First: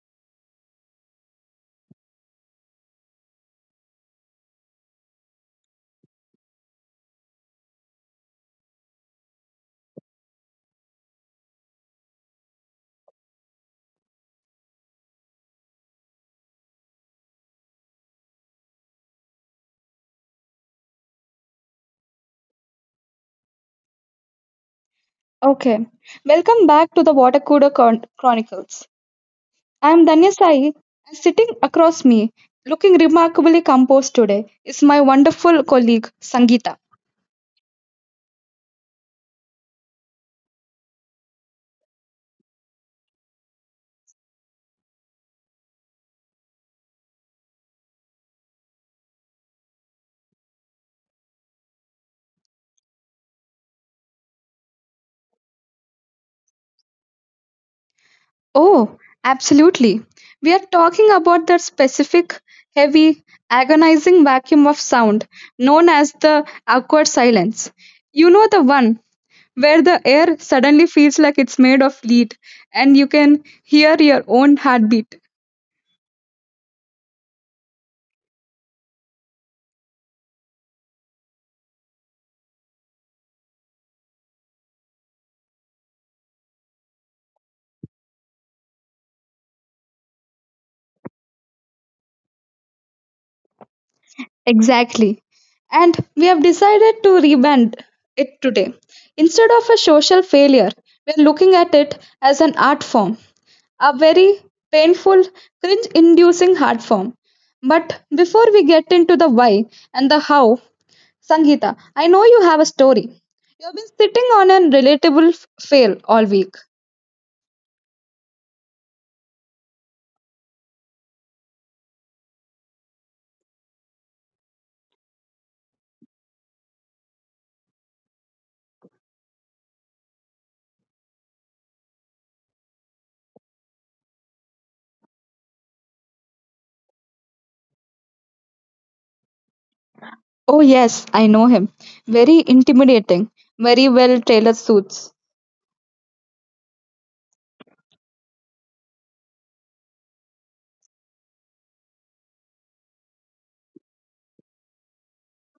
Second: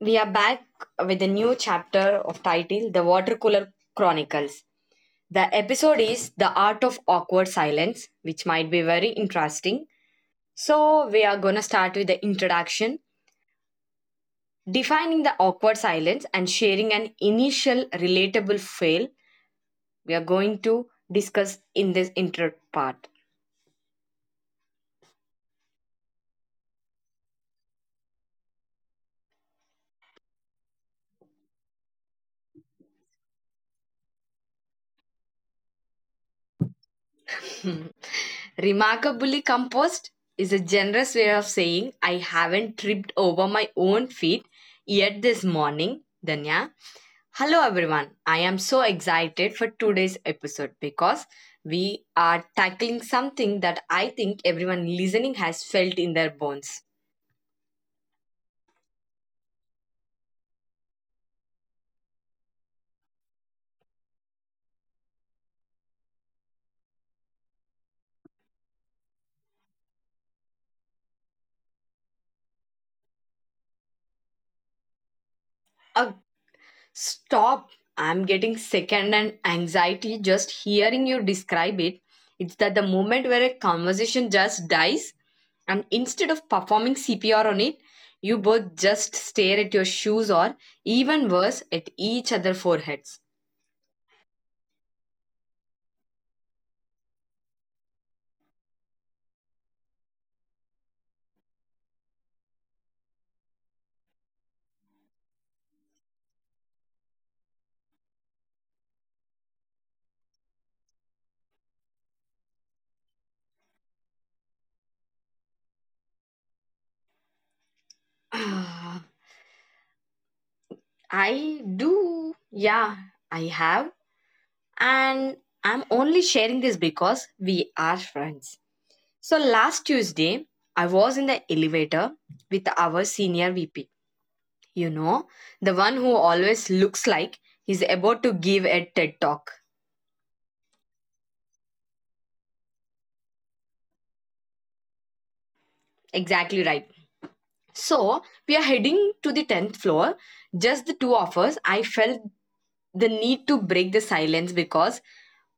we are back with a new chapter of title The Water Cooler Chronicles. The episode is The Art of Awkward Silence, which might be very interesting. So, we are going to start with the introduction, defining the awkward silence, and sharing an initial relatable fail. We are going to discuss in this intro part. Okay, welcome back to the Water Cooler Chronicles. I am Danya Sai, and sitting across me, looking remarkably composed today, is my wonderful colleague Sangeeta. Remarkably composed is a generous way of saying I haven't tripped over my own feet yet this morning, Danya. Hello everyone. I am so excited for today's episode because we are tackling something that I think everyone listening has felt in their bones. Oh, absolutely. We are talking about that specific, heavy, agonizing vacuum of sound known as the awkward silence. You know the one where the air suddenly feels like it's made of lead and you can hear your own heartbeat. A Stop. I'm getting secondhand anxiety just hearing you describe it. It's that the moment where a conversation just dies, and instead of performing CPR on it, you both just stare at your shoes, or even worse, at each other foreheads. Exactly. And we have decided to rebrand it today. Instead of a social failure, we are looking at it as an art form, a very painful, cringe inducing art form. But before we get into the why and the how, Sangeeta, I know you have a story. You have been sitting on an relatable fail all week. Ah, I do. Yeah, I have. And I'm only sharing this because we are friends. So last Tuesday, I was in the elevator with our senior VP. You know, the one who always looks like he's about to give a TED talk. Oh, yes, I know him. Very intimidating, very well tailored suits. Exactly right. So, we are heading to the 10th floor. Just the two of us. I felt the need to break the silence because,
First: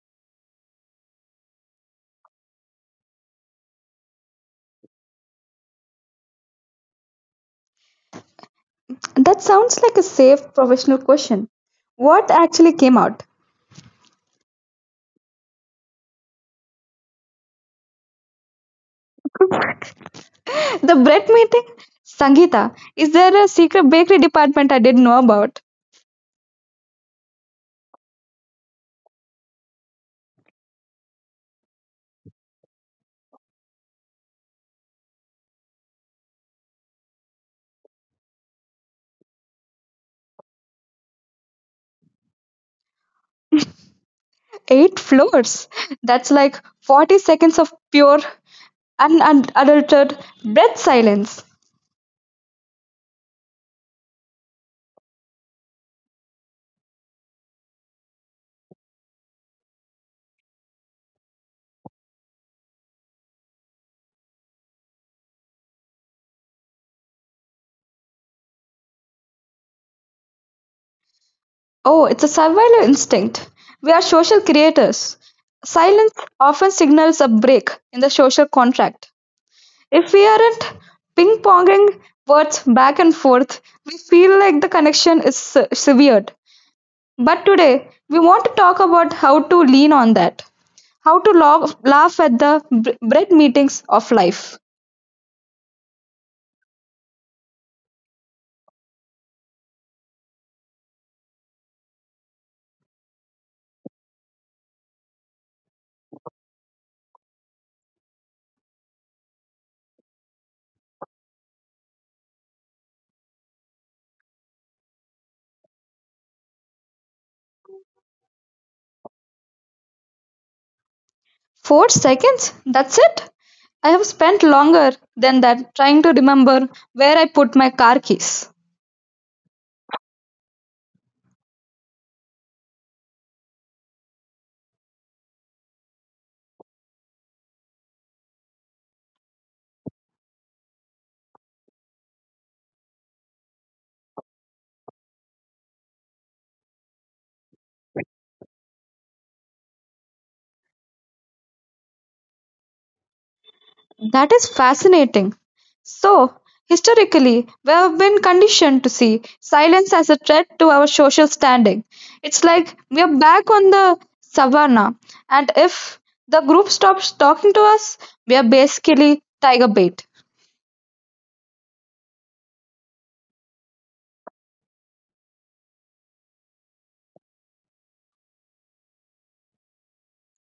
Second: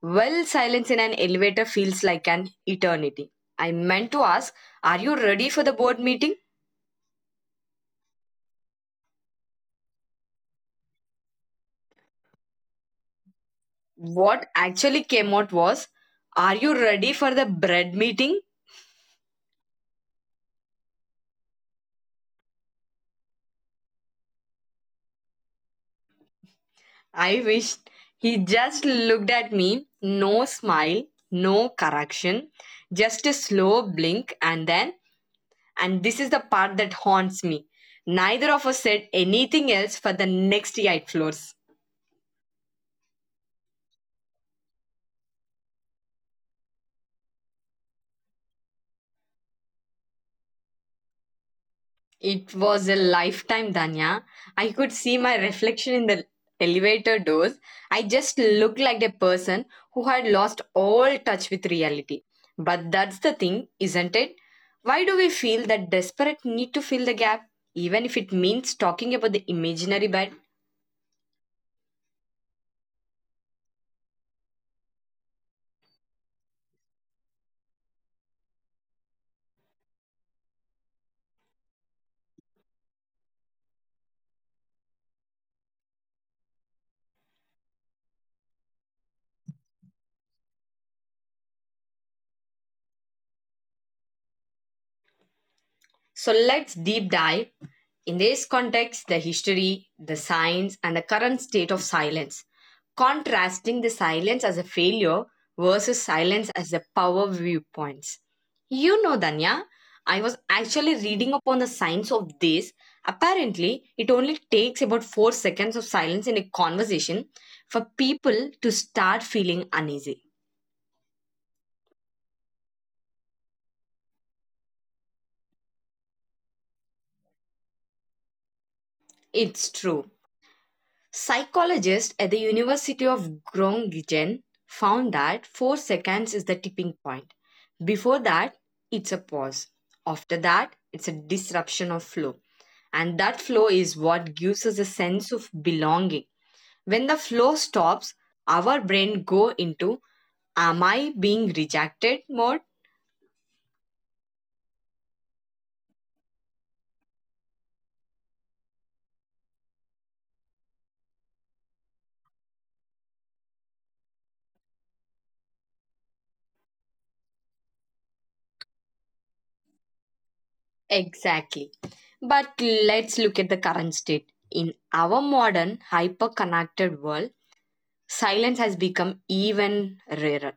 well, silence in an elevator feels like an eternity. I meant to ask, are you ready for the board meeting? That sounds like a safe professional question. What actually came out? What actually came out was, are you ready for the bread meeting? The bread meeting? Sangeeta, is there a secret bakery department I didn't know about? I wish. He just looked at me. No smile, no correction, just a slow blink. And this is the part that haunts me. Neither of us said anything else for the next eight floors. 8 floors. That's like 40 seconds of pure, unadulterated breath silence. It was a lifetime, Danya. I could see my reflection in the elevator doors. I just looked like a person who had lost all touch with reality. But that's the thing, isn't it? Why do we feel that desperate need to fill the gap, even if it means talking about the imaginary bad? Oh, it's a survival instinct. We are social creators. Silence often signals a break in the social contract. If we aren't ping-ponging words back and forth, we feel like the connection is severed. But today, we want to talk about how to lean on that, how to laugh at the bread meetings of life. So let's deep dive in this context the history, the science, and the current state of silence, contrasting the silence as a failure versus silence as the power viewpoints. You know, Danya, I was actually reading upon the science of this. Apparently, it only takes about 4 seconds of silence in a conversation for people to start feeling uneasy. 4 seconds? That's it? I have spent longer than that trying to remember where I put my car keys. It's true. Psychologists at the University of Groningen found that 4 seconds is the tipping point. Before that, it's a pause. After that, it's a disruption of flow. And that flow is what gives us a sense of belonging. When the flow stops, our brain go into am I being rejected mode? That is fascinating. So, historically, we have been conditioned to see silence as a threat to our social standing. It's like we are back on the savannah, and if the group stops talking to us, we are basically tiger bait. Exactly. But let's look at the current state. In our modern hyper connected world, silence has become even rarer.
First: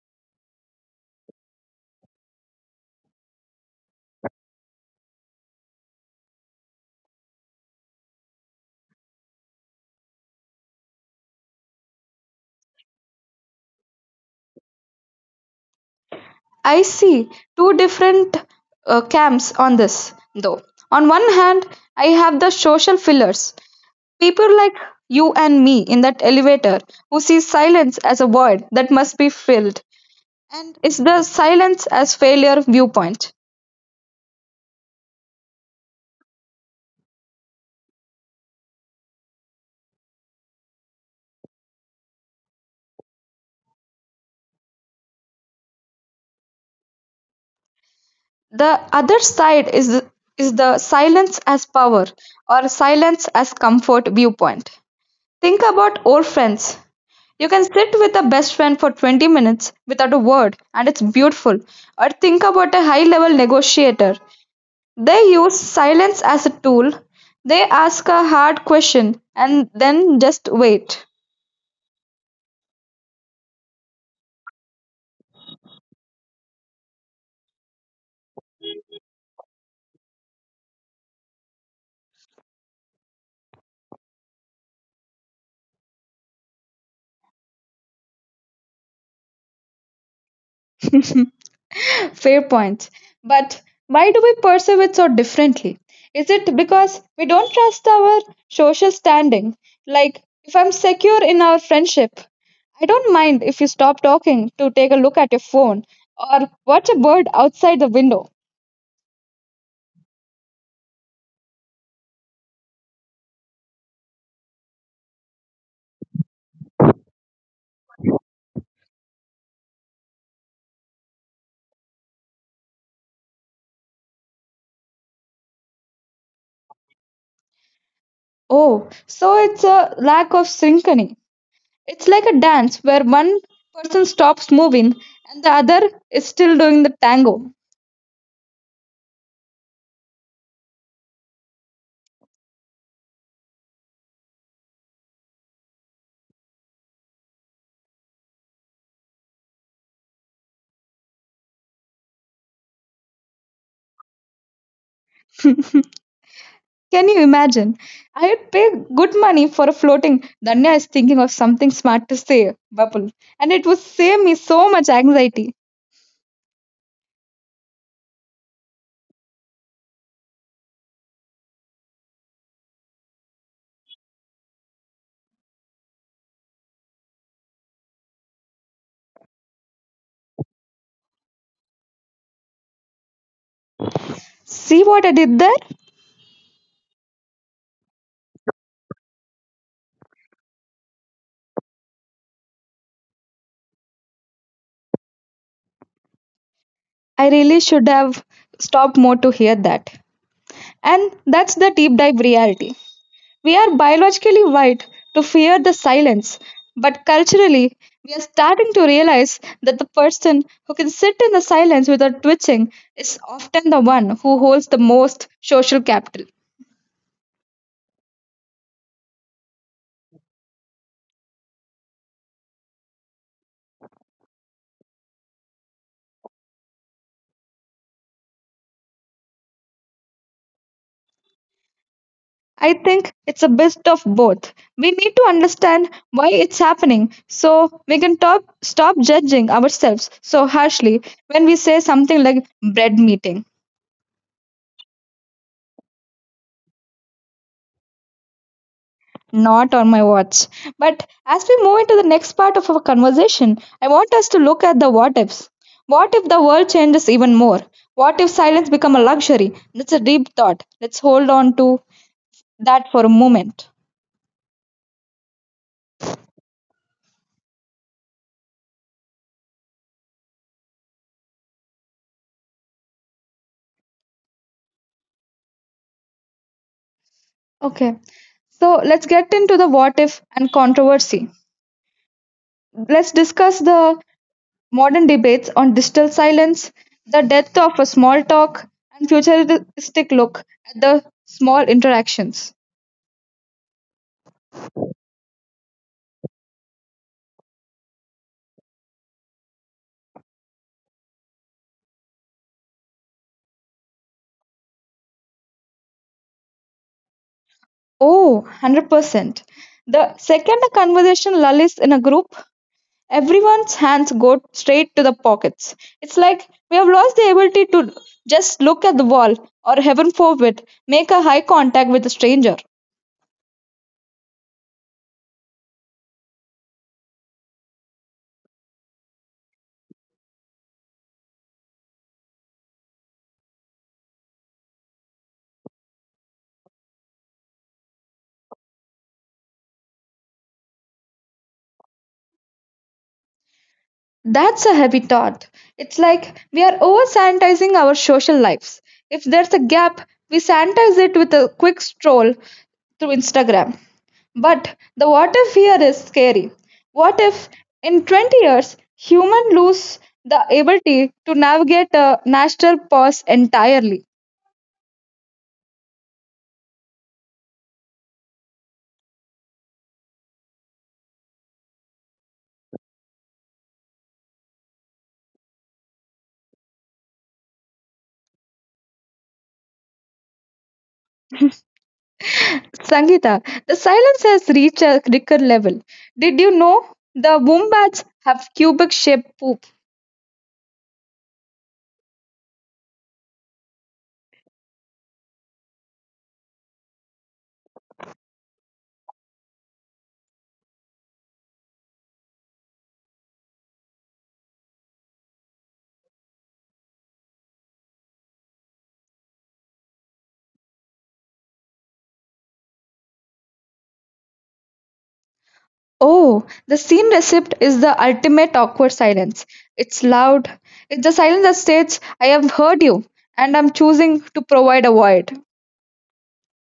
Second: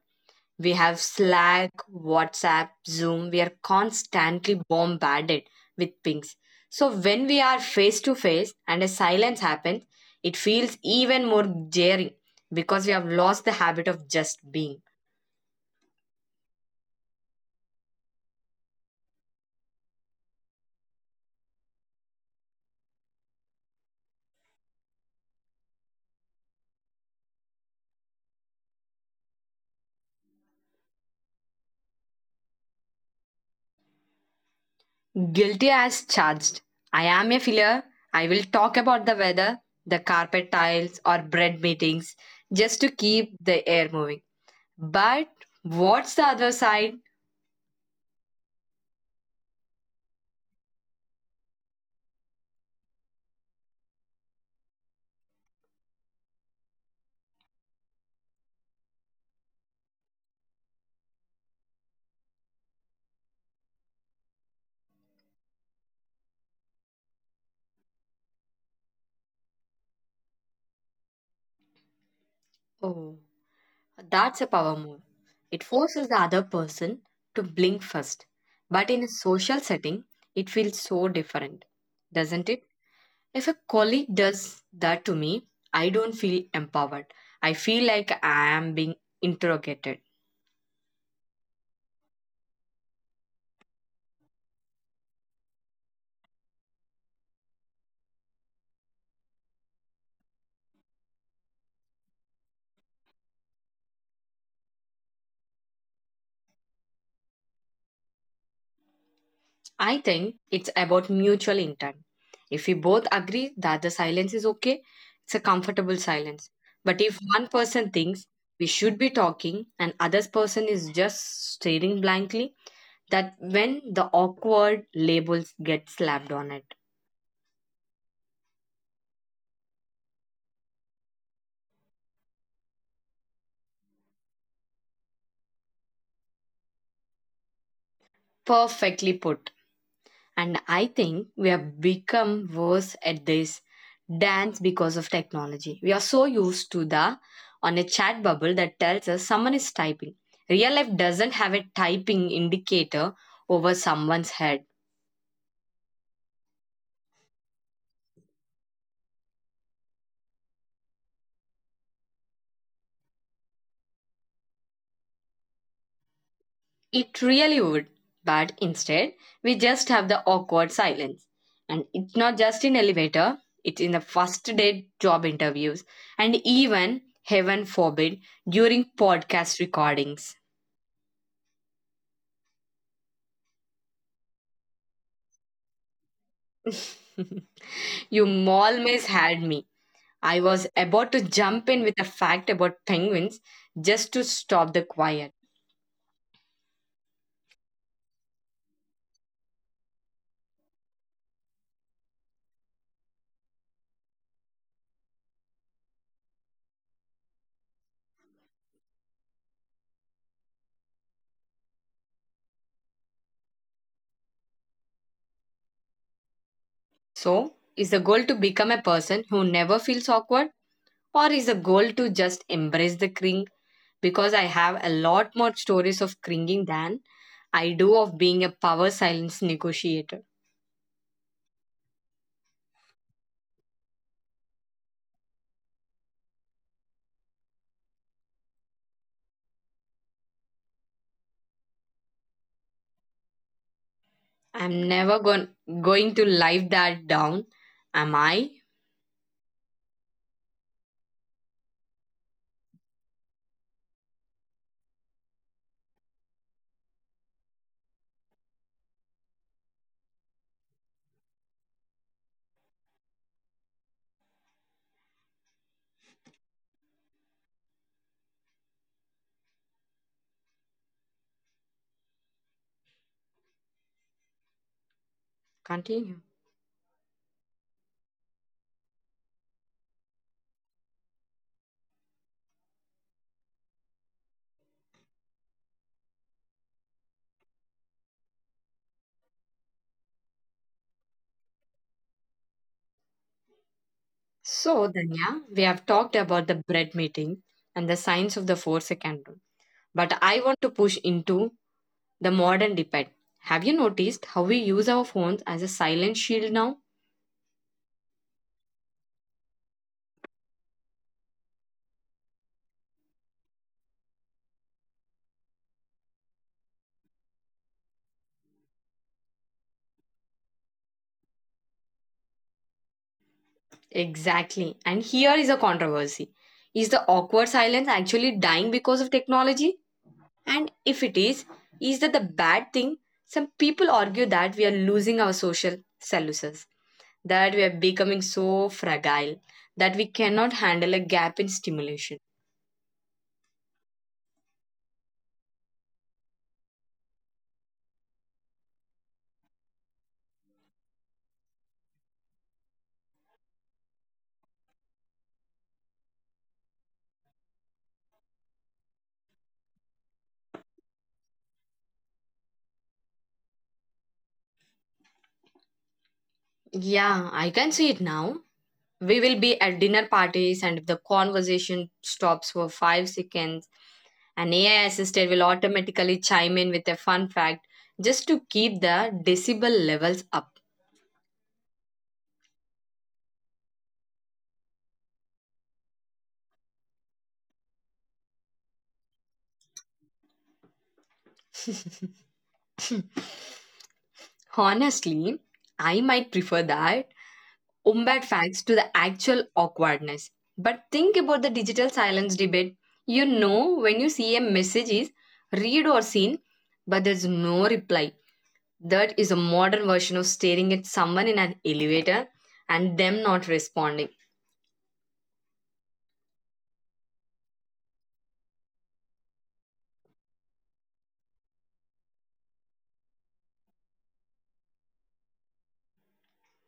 We have Slack, WhatsApp, Zoom. We are constantly bombarded with pings. So when we are face to face and a silence happens, it feels even more jarring because we have lost the habit of just being. I see two different camps on this, though. On one hand, I have the social fillers, people like you and me in that elevator who see silence as a void that must be filled. And is the silence as failure viewpoint. Guilty as charged. I am a filler. I will talk about the weather, the carpet tiles, or bread meetings just to keep the air moving. But what's the other side? The other side is the silence as power or silence as comfort viewpoint. Think about old friends. You can sit with a best friend for 20 minutes without a word, and it's beautiful. Or think about a high level negotiator. They use silence as a tool. They ask a hard question and then just wait. Oh. That's a power move. It forces the other person to blink first. But in a social setting, it feels so different, doesn't it? If a colleague does that to me, I don't feel empowered. I feel like I am being interrogated. Fair point. But why do we perceive it so differently? Is it because we don't trust our social standing? Like, if I'm secure in our friendship, I don't mind if you stop talking to take a look at your phone or watch a bird outside the window. I think it's about mutual intent. If we both agree that the silence is okay, it's a comfortable silence. But if one person thinks we should be talking and other person is just staring blankly, that when the awkward labels get slapped on it. Oh, so it's a lack of synchrony. It's like a dance where one person stops moving and the other is still doing the tango. Perfectly put. And I think we have become worse at this dance because of technology. We are so used to the on a chat bubble that tells us someone is typing. Real life doesn't have a typing indicator over someone's head. Can you imagine? I'd pay good money for a floating "Danya is thinking of something smart to say" bubble, and it would save me so much anxiety. It really would. But instead, we just have the awkward silence. And it's not just in elevator, it's in the first date job interviews and even, heaven forbid, during podcast recordings. See what I did there? you always had me. I was about to jump in with a fact about penguins just to stop the quiet. I really should have stopped more to hear that. And that's the deep dive reality. We are biologically wired to fear the silence, but culturally, we are starting to realize that the person who can sit in the silence without twitching is often the one who holds the most social capital. So, is the goal to become a person who never feels awkward? Or is the goal to just embrace the cring? Because I have a lot more stories of cringing than I do of being a power silence negotiator. I think it's a bit of both. We need to understand why it's happening so we can stop judging ourselves so harshly when we say something like bread meeting. I'm never going to live that down, am I? Not on my watch. But as we move into the next part of our conversation, I want us to look at the what ifs. What if the world changes even more? What if silence become a luxury? That's a deep thought. Let's hold on to that for a moment. Continue. Okay. So let's get into the what if and controversy. Let's discuss the modern debates on digital silence, the death of a small talk, and futuristic look at the small interactions. So, Danya, we have talked about the bread meeting and the science of the 4 second rule. But I want to push into the modern debate. Have you noticed how we use our phones as a silent shield now? Oh, 100%. The second a conversation lulls in a group, everyone's hands go straight to the pockets. It's like we have lost the ability to just look at the wall or, heaven forbid, make a high contact with a stranger. Exactly. And here is a controversy. Is the awkward silence actually dying because of technology? And if it is that the bad thing? Some people argue that we are losing our social celluses, that we are becoming so fragile that we cannot handle a gap in stimulation. That's a heavy thought. It's like we are over sanitizing our social lives. If there's a gap, we sanitize it with a quick stroll through Instagram. But the what if here is scary. What if in 20 years human lose the ability to navigate a natural pause entirely? Yeah, I can see it now. We will be at dinner parties, and if the conversation stops for 5 seconds, an AI assistant will automatically chime in with a fun fact just to keep the decibel levels up. Sangeeta, the silence has reached a record level. Did you know the wombats have cubic shaped poop? Honestly, I might prefer that umbat facts to the actual awkwardness. But think about the digital silence debate. You know when you see a message is read or seen, but there's no reply. That is a modern version of staring at someone in an elevator and them not responding. Oh, the scene receipt is the ultimate awkward silence. It's loud. It's the silence that states, I have heard you, and I'm choosing to provide a void.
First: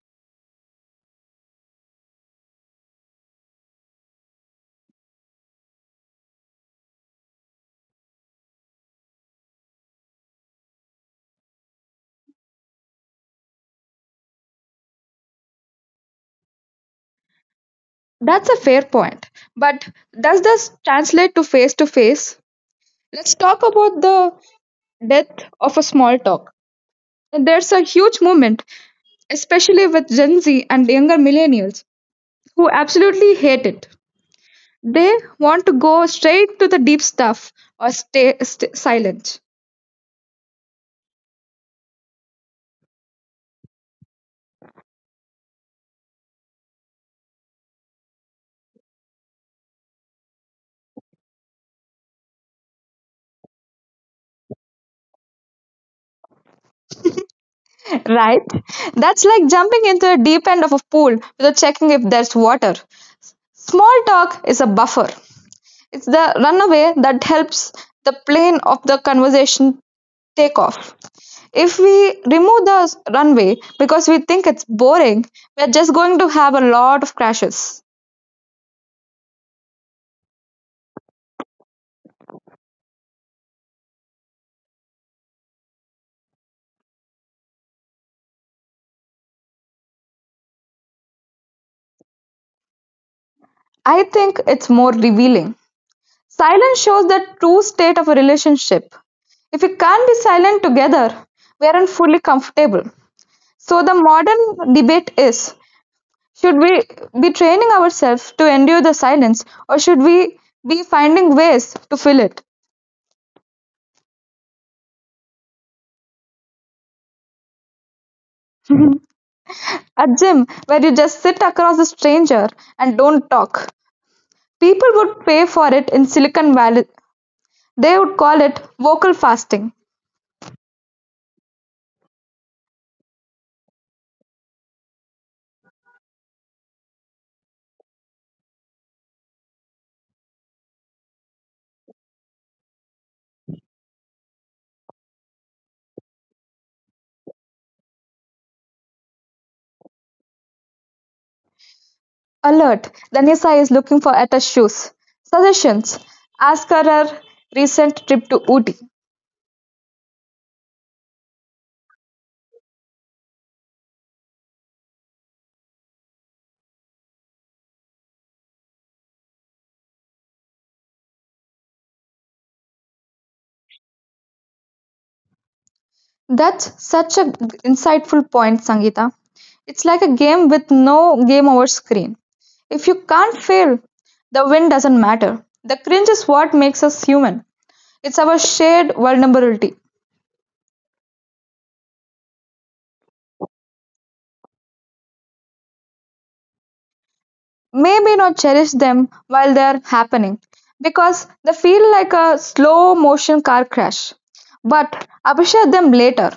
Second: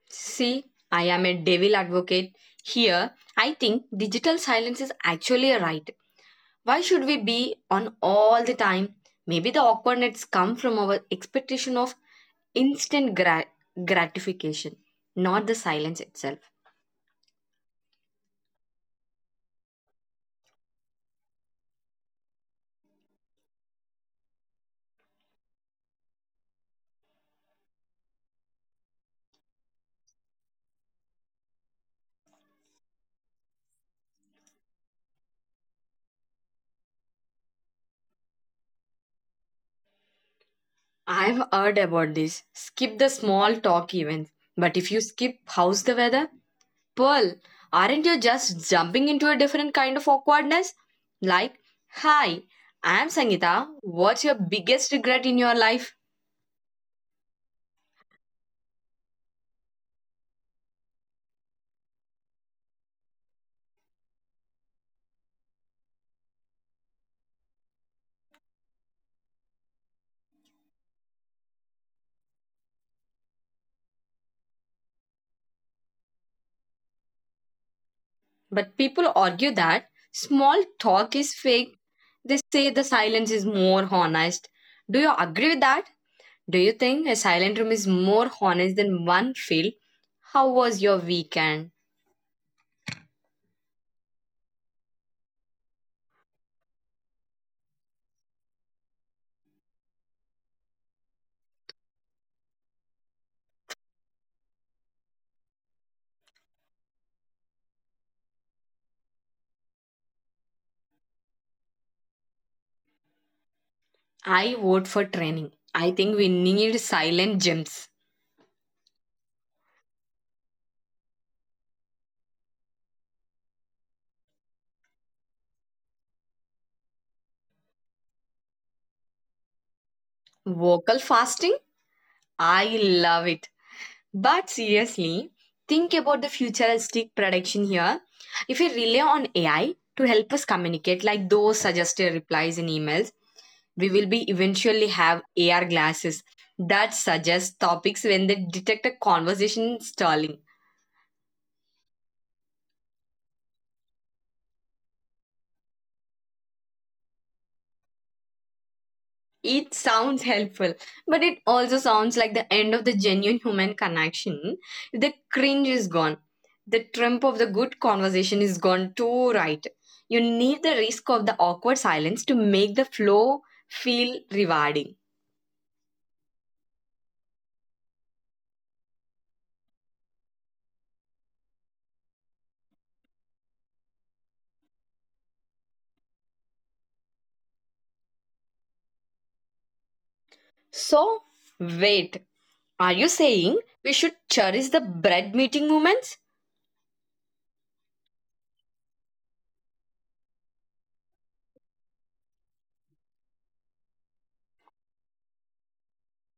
See, I am a devil advocate here. I think digital silence is actually a right. Why should we be on all the time? Maybe the awkwardness come from our expectation of instant gratification, not the silence itself. That's a fair point. But does this translate to face to face? Let's talk about the death of a small talk. There's a huge movement, especially with Gen Z and younger millennials, who absolutely hate it. They want to go straight to the deep stuff or stay silent. I've heard about this. Skip the small talk events. But if you skip how's the weather, Pearl, aren't you just jumping into a different kind of awkwardness? Like, hi, I'm Sangeeta. What's your biggest regret in your life? Right? That's like jumping into the deep end of a pool without checking if there's water. Small talk is a buffer, it's the runaway that helps the plane of the conversation take off. If we remove the runway because we think it's boring, we're just going to have a lot of crashes. But people argue that small talk is fake. They say the silence is more honest. Do you agree with that? Do you think a silent room is more honest than one filled? How was your weekend? I think it's more revealing. Silence shows the true state of a relationship. If we can't be silent together, we aren't fully comfortable. So the modern debate is, should we be training ourselves to endure the silence, or should we be finding ways to fill it? I vote for training. I think we need silent gyms. At gym, where you just sit across a stranger and don't talk, people would pay for it in Silicon Valley. They would call it vocal fasting. Vocal fasting? I love it. But seriously, think about the futuristic prediction here. If we rely on AI to help us communicate, like those suggested replies in emails, we will be eventually have AR glasses that suggest topics when they detect a conversation stalling. Alert! Danisa is looking for Etta's shoes. Suggestions: ask her her recent trip to Ooty. It sounds helpful, but it also sounds like the end of the genuine human connection. The cringe is gone. The trump of the good conversation is gone too, right? You need the risk of the awkward silence to make the flow feel rewarding. That's such a insightful point, Sangeeta. It's like a game with no game over screen. If you can't fail, the win doesn't matter. The cringe is what makes us human. It's our shared vulnerability. So, wait, are you saying we should cherish the bread meeting moments? Maybe not cherish them while they are happening because they feel like a slow motion car crash. But appreciate them later.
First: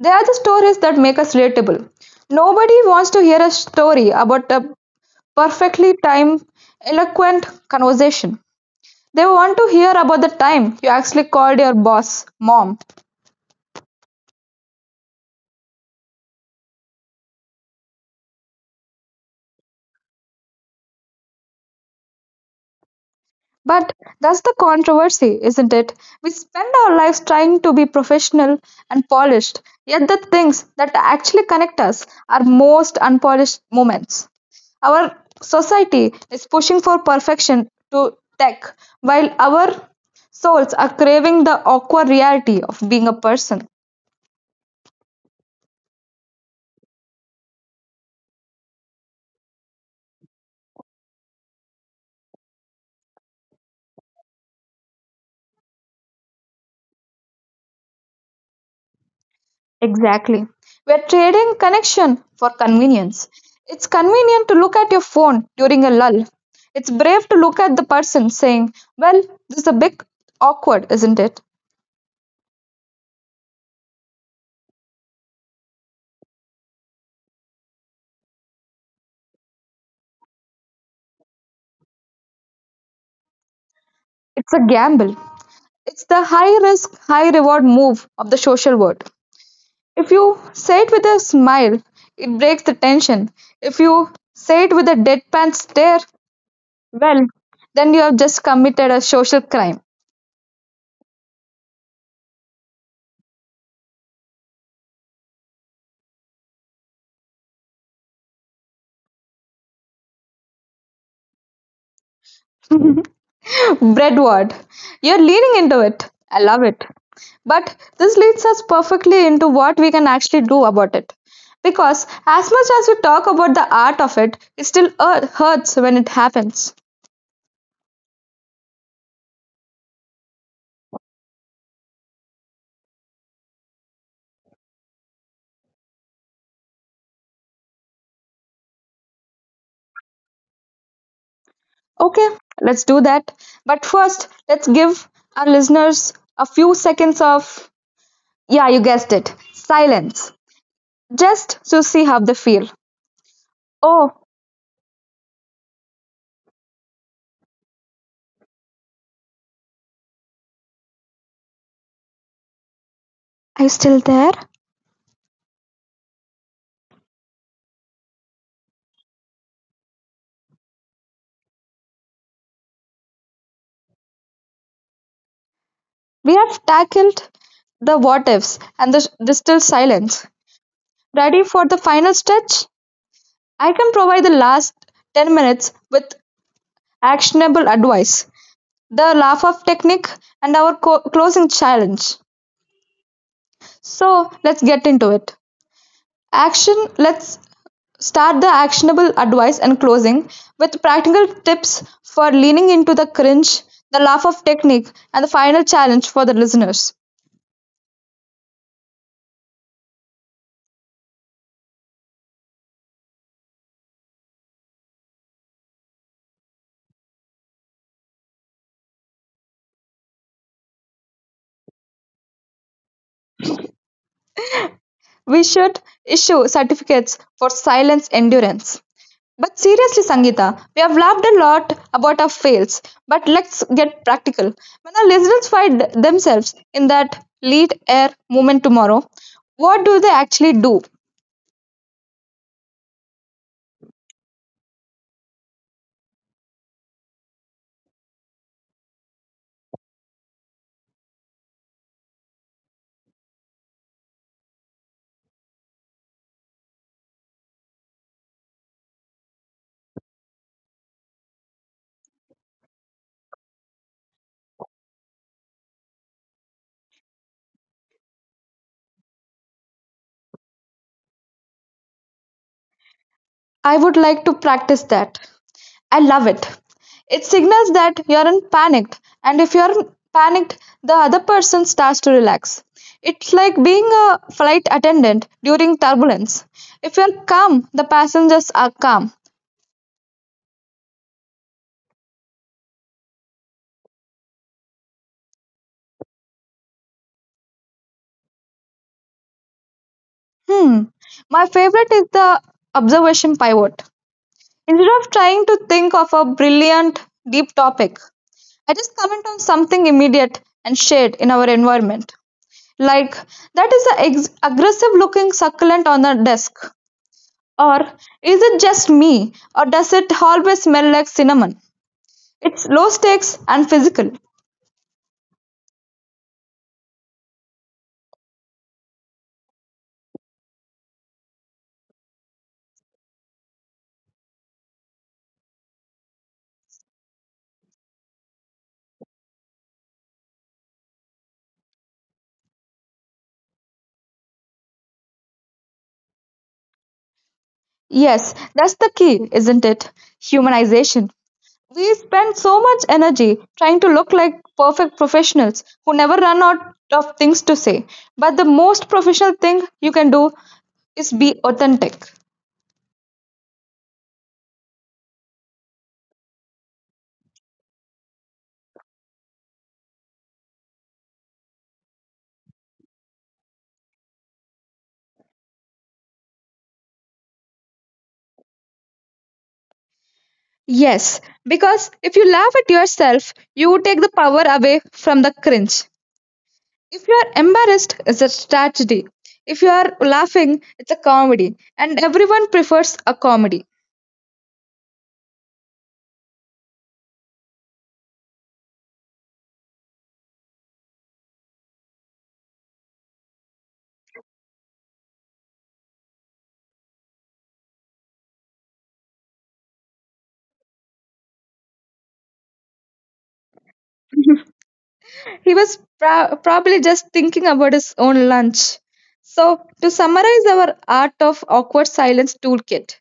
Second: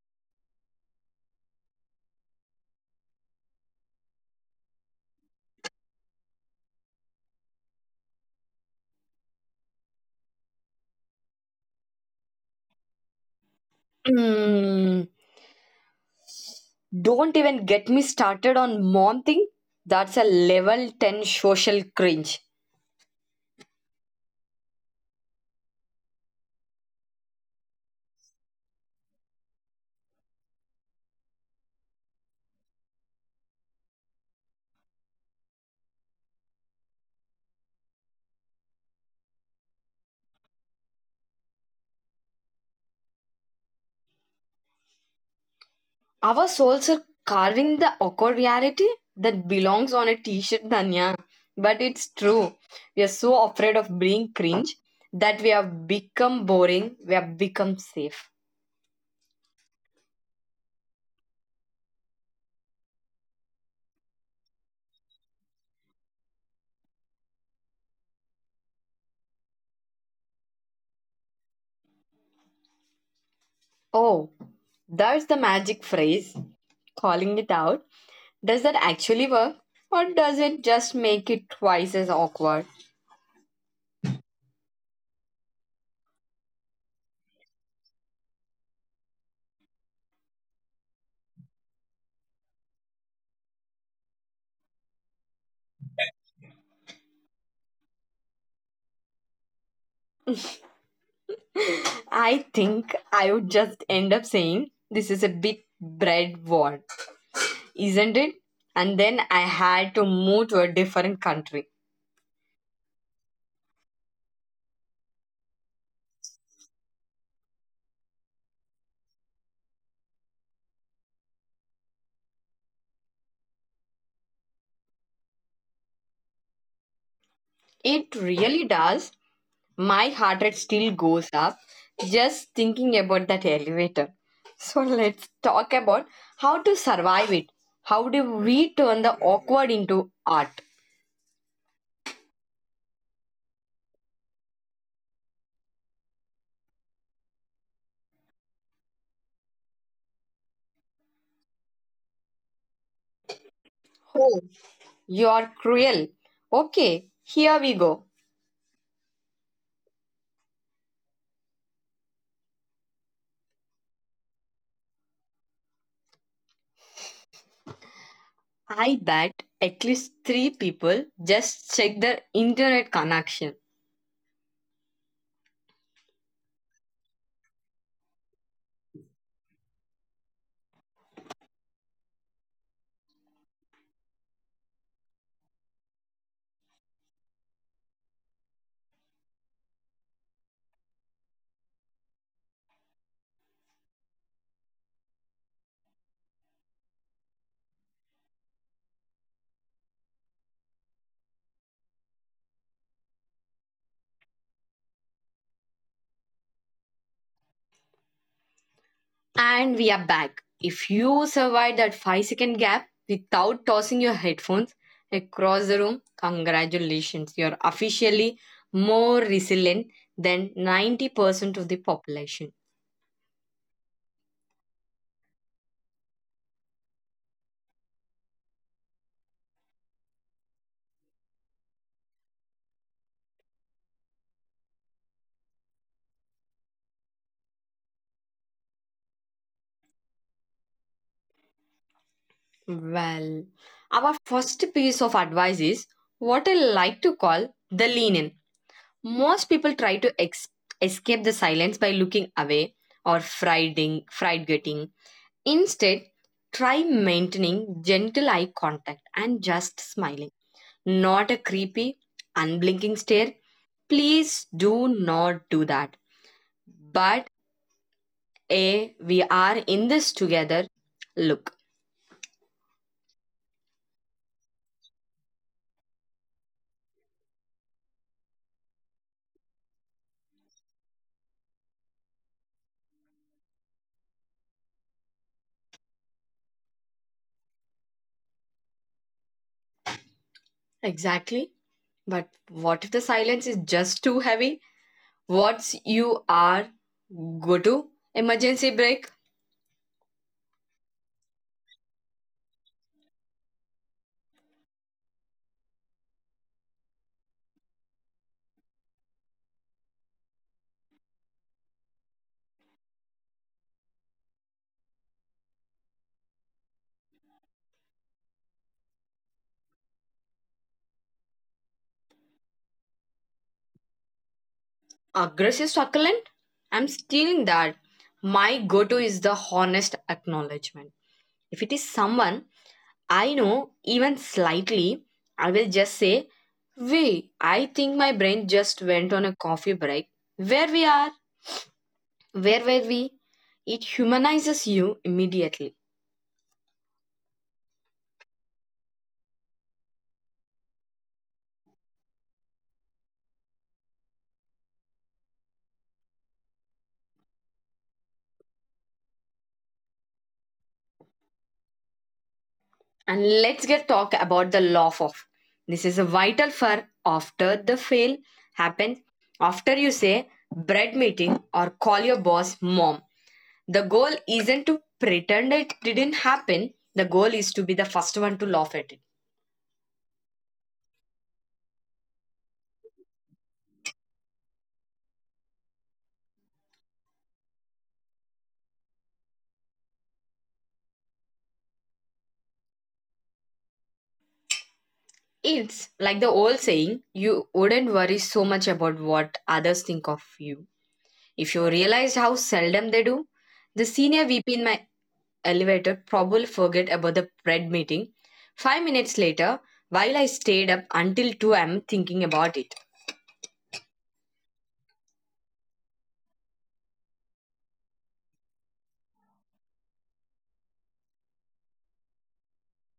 They are the stories that make us relatable. Nobody wants to hear a story about a perfectly timed, eloquent conversation. They want to hear about the time you actually called your boss mom. Mm, don't even get me started on mom thing. That's a level 10 social cringe. But that's the controversy, isn't it? We spend our lives trying to be professional and polished, yet the things that actually connect us are most unpolished moments. Our society is pushing for perfection to tech, while our souls are craving the awkward reality of being a person. Our souls are carving the awkward reality that belongs on a t-shirt, Danya. But it's true. We are so afraid of being cringe that we have become boring. We have become safe. Exactly. We're trading connection for convenience. It's convenient to look at your phone during a lull. It's brave to look at the person saying, well, this is a bit awkward, isn't it? Oh, that's the magic phrase. Calling it out. Does that actually work? Or does it just make it twice as awkward? It's a gamble. It's the high risk, high reward move of the social world. If you say it with a smile, it breaks the tension. If you say it with a deadpan stare, well, then you have just committed a social crime. I think I would just end up saying this is a big bread war, isn't it? And then I had to move to a different country. Breadward. You're leaning into it. I love it. But this leads us perfectly into what we can actually do about it. Because as much as we talk about the art of it, it still hurts when it happens. It really does. My heart rate still goes up just thinking about that elevator. So let's talk about how to survive it. How do we turn the awkward into art? Okay, let's do that. But first, let's give our listeners a few seconds of, yeah, you guessed it, silence, just to see how they feel. Oh, Oh, you're cruel. Okay, here we go. are you still there? I bet at least three people just check their internet connection. We have tackled the what ifs and the still silence. Ready for the final stretch? I can provide the last 10 minutes with actionable advice, the laugh off technique, and our closing challenge. So let's get into it. Action. Let's start the actionable advice and closing with practical tips for leaning into the cringe, the laugh off technique, and the final challenge for the listeners. And we are back. If you survive that 5 second gap without tossing your headphones across the room, congratulations. You're officially more resilient than 90% of the population. We should issue certificates for silence endurance. But seriously, Sangeeta, we have laughed a lot about our fails, but let's get practical. When our listeners find themselves in that lead air moment tomorrow, what do they actually do? Well, our first piece of advice is what I like to call the lean in. Most people try to escape the silence by looking away or fried. Instead, try maintaining gentle eye contact and just smiling, not a creepy, unblinking stare. Please do not do that. But a we are in this together look. I would like to practice that. I love it. It signals that you aren't panicked, and if you're panicked, the other person starts to relax. It's like being a flight attendant during turbulence. If you're calm, the passengers are calm. Exactly. But what if the silence is just too heavy? What's you are go to emergency break? Hmm. My favorite is the observation pivot. Instead of trying to think of a brilliant, deep topic, I just comment on something immediate and shared in our environment. Like, that is an aggressive looking succulent on the desk. Or, is it just me? Or does it always smell like cinnamon? It's low stakes and physical. Aggressive succulent? I'm stealing that. My go to is the honest acknowledgement. If it is someone I know even slightly, I will just say, we, I think my brain just went on a coffee break. Where we are, where were we? It humanizes you immediately. Yes, that's the key, isn't it? Humanization. We spend so much energy trying to look like perfect professionals who never run out of things to say. But the most professional thing you can do is be authentic. And let's get talk about the law of. This is vital for after the fail happens, after you say bread meeting or call your boss mom. The goal isn't to pretend it didn't happen. The goal is to be the first one to laugh at it. Yes, because if you laugh at yourself, you take the power away from the cringe. If you are embarrassed, it's a tragedy. If you are laughing, it's a comedy. And everyone prefers a comedy. It's like the old saying you wouldn't worry so much about what others think of you. If you realized how seldom they do, the senior VP in my elevator probably forget about the bread meeting. 5 minutes later, while I stayed up until 2 a.m. thinking about it. He was probably just thinking about his own lunch. So, to summarize our Art of Awkward Silence toolkit,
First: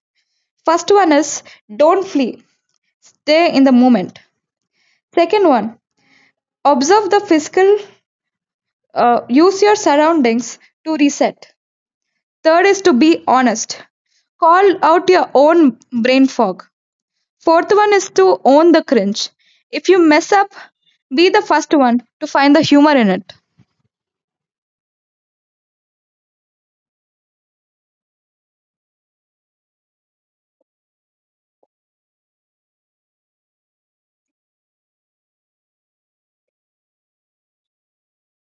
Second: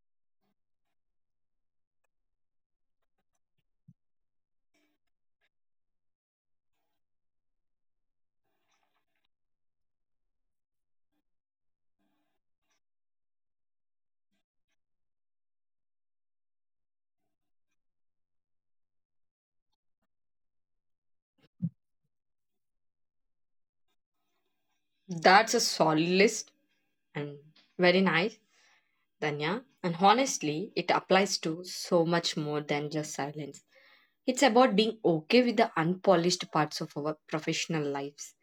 first one is don't flee, stay in the moment. Second one, observe the physical, use your surroundings to reset. Third is to be honest, call out your own brain fog. Fourth one is to own the cringe. If you mess up, be the first one to find the humor in it. That's a solid list and very nice, Danya. And honestly, it applies to so much more than just silence. It's about being okay with the unpolished parts of our professional lives.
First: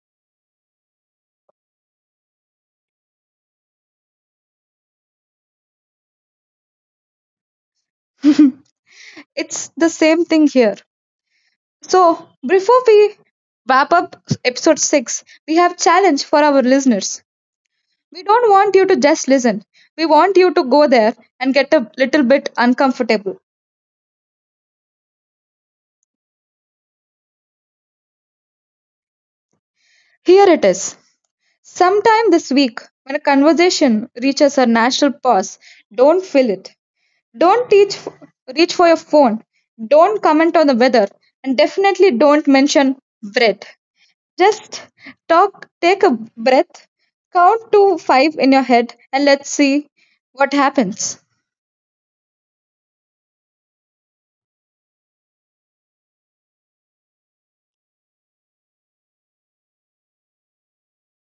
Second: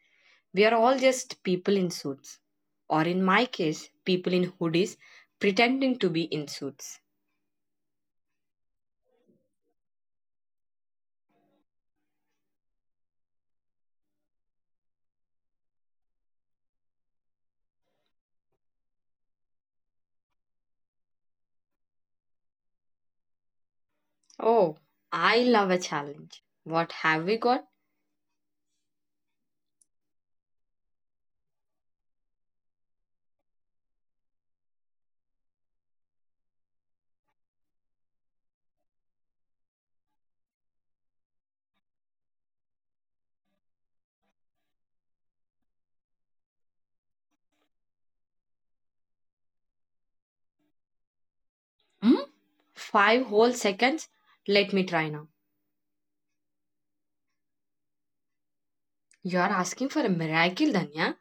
We are all just people in suits. Or in my case, people in hoodies pretending to be in suits. It's the same thing here. So, before we wrap up episode 6, we have challenge for our listeners. We don't want you to just listen. We want you to go there and get a little bit uncomfortable. Oh, I love a challenge. What have we got? Here it is. Sometime this week, when a conversation reaches a natural pause, don't fill it. Don't teach, reach for your phone. Don't comment on the weather. And definitely don't mention bread. Just talk, take a breath, count to 5 in your head, and let's see what happens. Hmm? 5 whole seconds? Let me try now. You're asking for a miracle, Danya.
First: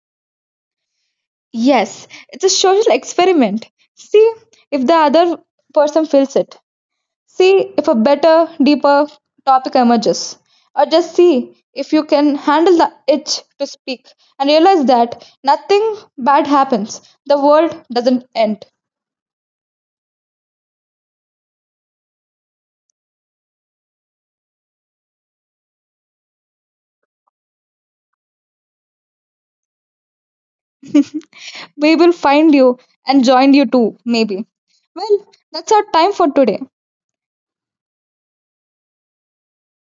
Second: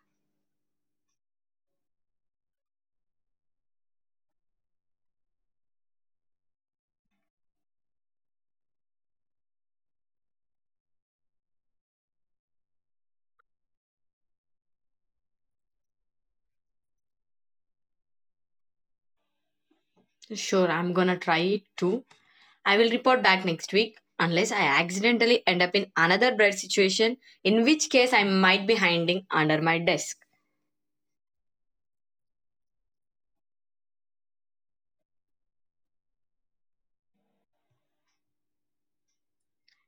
Yes, it's a social experiment. See if the other person feels it. See if a better, deeper topic emerges. Or just see if you can handle the itch to speak and realize that nothing bad happens. The world doesn't end. Sure, I'm gonna try it too. I will report back next week unless I accidentally end up in another bread situation, in which case I might be hiding under my desk. We will find you and join you too, maybe. Well, that's our time for today.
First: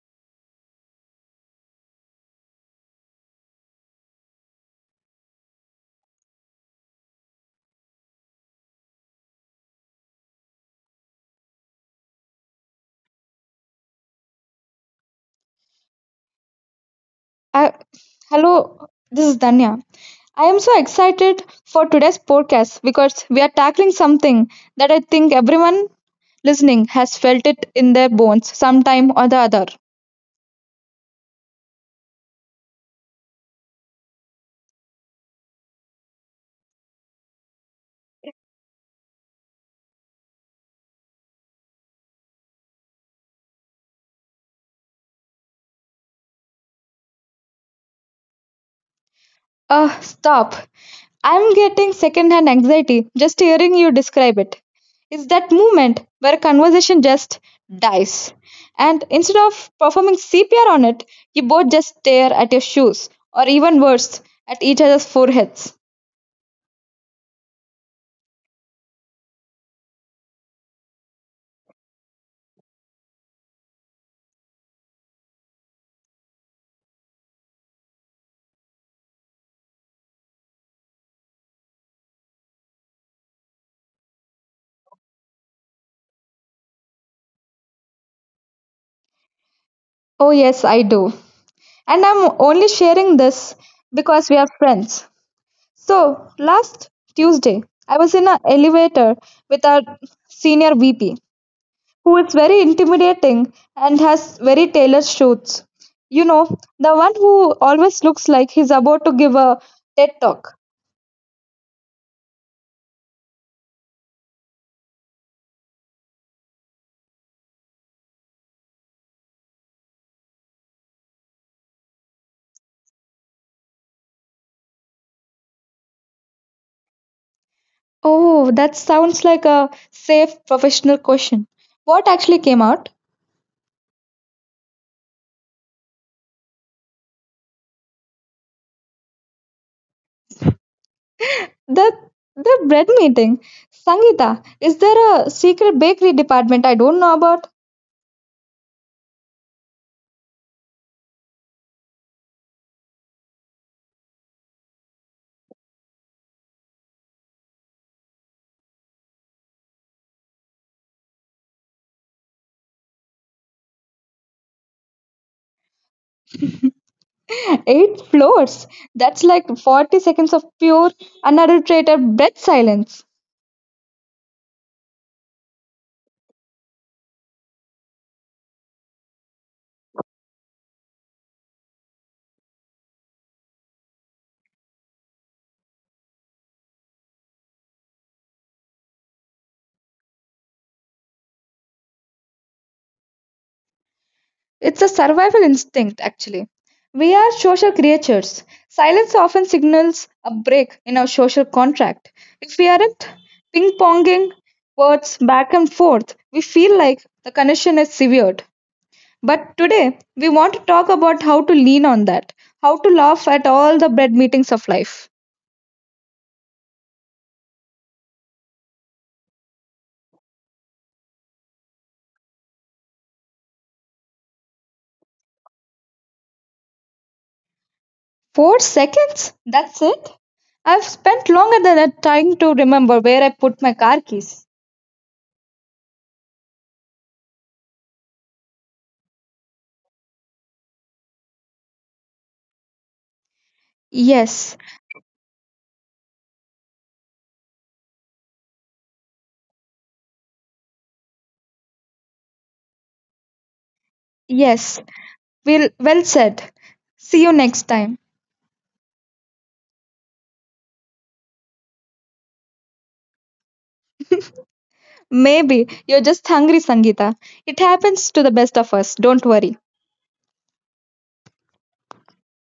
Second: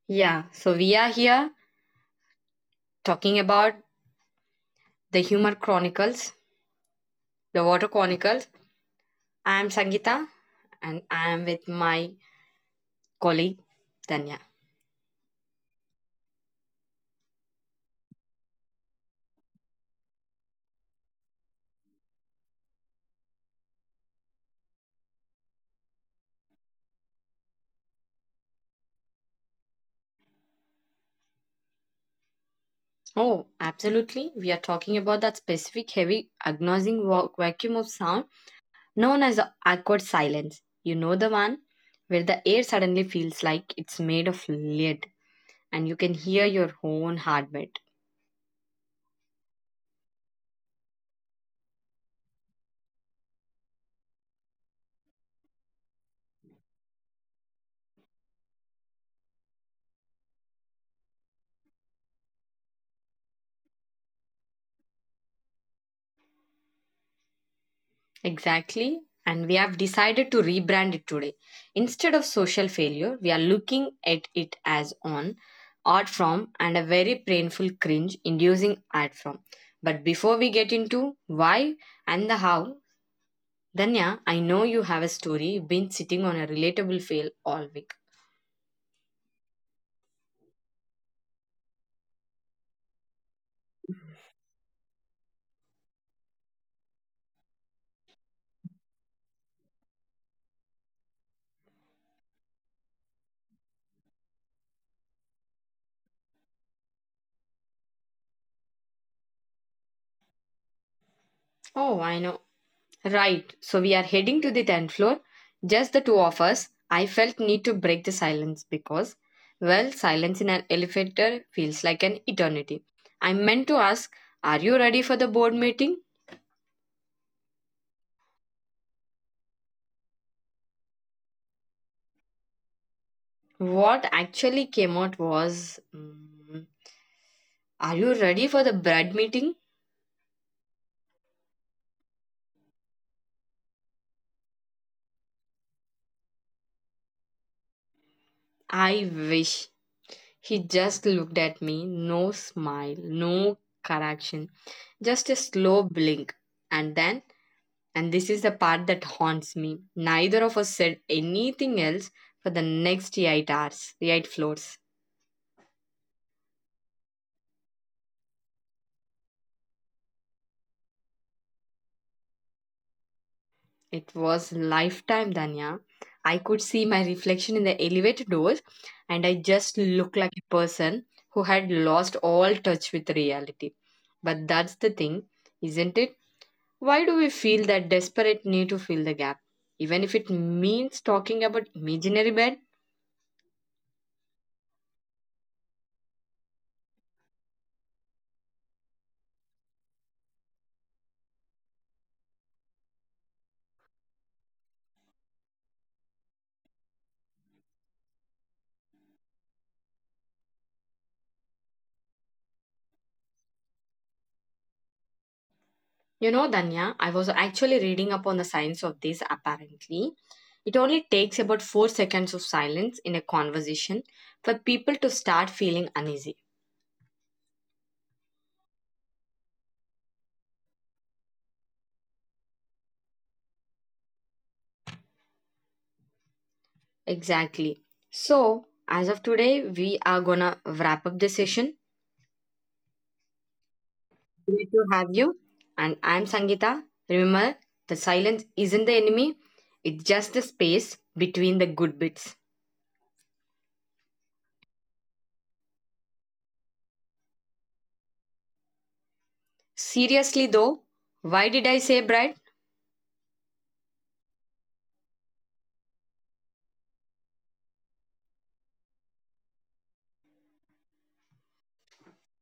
Yeah, so we are here talking about the humor chronicles The Water Chronicles. I am Sangeeta and I am with my colleague Tanya. I, hello, this is Danya. I am so excited for today's podcast because we are tackling something that I think everyone listening has felt it in their bones sometime or the other. Oh, absolutely. We are talking about that specific heavy agonizing vacuum of sound known as the awkward silence. You know the one where the air suddenly feels like it's made of lead and you can hear your own heartbeat. Stop. I'm getting secondhand anxiety just hearing you describe it. It's that moment where conversation just dies. And instead of performing CPR on it, you both just stare at your shoes, or even worse, at each other's foreheads. Exactly. And we have decided to rebrand it today. Instead of social failure, we are looking at it as on art form and a very painful cringe inducing art form. But before we get into why and the how, Danya, I know you have a story. You've been sitting on a relatable fail all week. Oh, yes, I do. And I'm only sharing this because we are friends. So, last Tuesday, I was in an elevator with our senior VP, who is very intimidating and has very tailored suits. You know, the one who always looks like he's about to give a TED talk. Oh, I know. Right, so we are heading to the 10th floor. Just the two of us. I felt need to break the silence because, well, silence in an elevator feels like an eternity. I meant to ask, are you ready for the board meeting? Oh, that sounds like a safe professional question. What actually came out? What actually came out was, are you ready for the bread meeting? The the bread meeting. Sangita, is there a secret bakery department I don't know about? I wish. He just looked at me, no smile, no correction, just a slow blink. And then and this is the part that haunts me. Neither of us said anything else for the next 8 hours, eight floors. Eight floors. That's like 40 seconds of pure, unadulterated breath silence. It was lifetime, Danya. I could see my reflection in the elevator doors, and I just looked like a person who had lost all touch with reality. But that's the thing, isn't it? Why do we feel that desperate need to fill the gap, even if it means talking about imaginary bed? It's a survival instinct, actually. We are social creatures. Silence often signals a break in our social contract. If we aren't ping ponging words back and forth, we feel like the connection is severed. But today, we want to talk about how to lean on that, how to laugh at all the bread meetings of life. You know, Danya, I was actually reading up on the science of this. Apparently, it only takes about 4 seconds of silence in a conversation for people to start feeling uneasy. 4 seconds? That's it? I've spent longer than that trying to remember where I put my car keys. Exactly. So, as of today, we are gonna wrap up the session. Yes, Great to have you. And I'm Sangeeta. Remember, the silence isn't the enemy, it's just the space between the good bits. yes. Well said. See you next time. Seriously, though, why did I say bride? Maybe you're just hungry, Sangeeta. It happens to the best of us. Don't worry.